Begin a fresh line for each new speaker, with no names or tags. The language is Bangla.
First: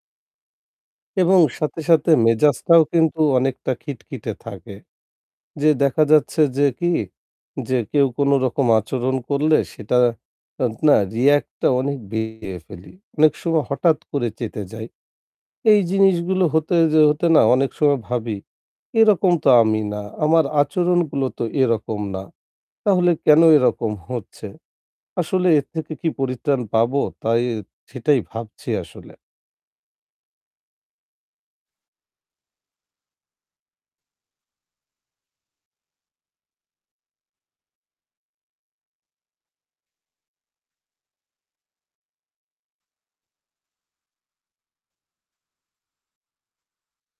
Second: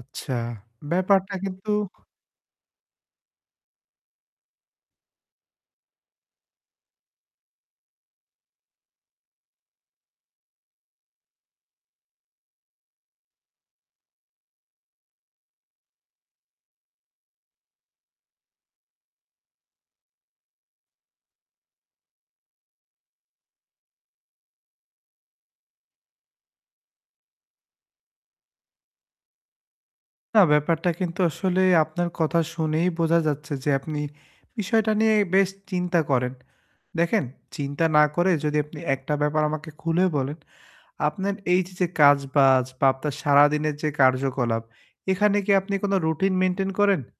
আচ্ছা ব্যাপারটা
এবং
কিন্তু
সাথে, সাথে মেজাজটাও কিন্তু অনেকটা খিটখিটে থাকে। যে দেখা যাচ্ছে যে কি, যে কেউ কোন রকম আচরণ করলে সেটা আত না react টা অনেক দিয়ে ফেলি। অনেক সময় হঠাৎ করে চেঁতে যাই। এই জিনিসগুলো হতে যে হতে না অনেক সময় ভাবি, এরকম তো আমি না। আমার আচরণগুলো তো এরকম না। তাহলে কেন এরকম হচ্ছে? আসলে এর থেকে কি পরিত্রাণ পাবো? তাই সেটাই ভাবছি আসলে।
না, ব্যাপারটা কিন্তু আসলে আপনার কথা শুনেই বোঝা যাচ্ছে যে, আপনি বিষয়টা নিয়ে বেশ চিন্তা করেন। দেখেন চিন্তা না করে যদি আপনি একটা ব্যাপার আমাকে খুলে বলেন। আপনার এই যে যে, কাজ-বাজ বা আপনার সারাদিনের যে কার্যকলাপ এখানে কি আপনি কোন routine maintain করেন?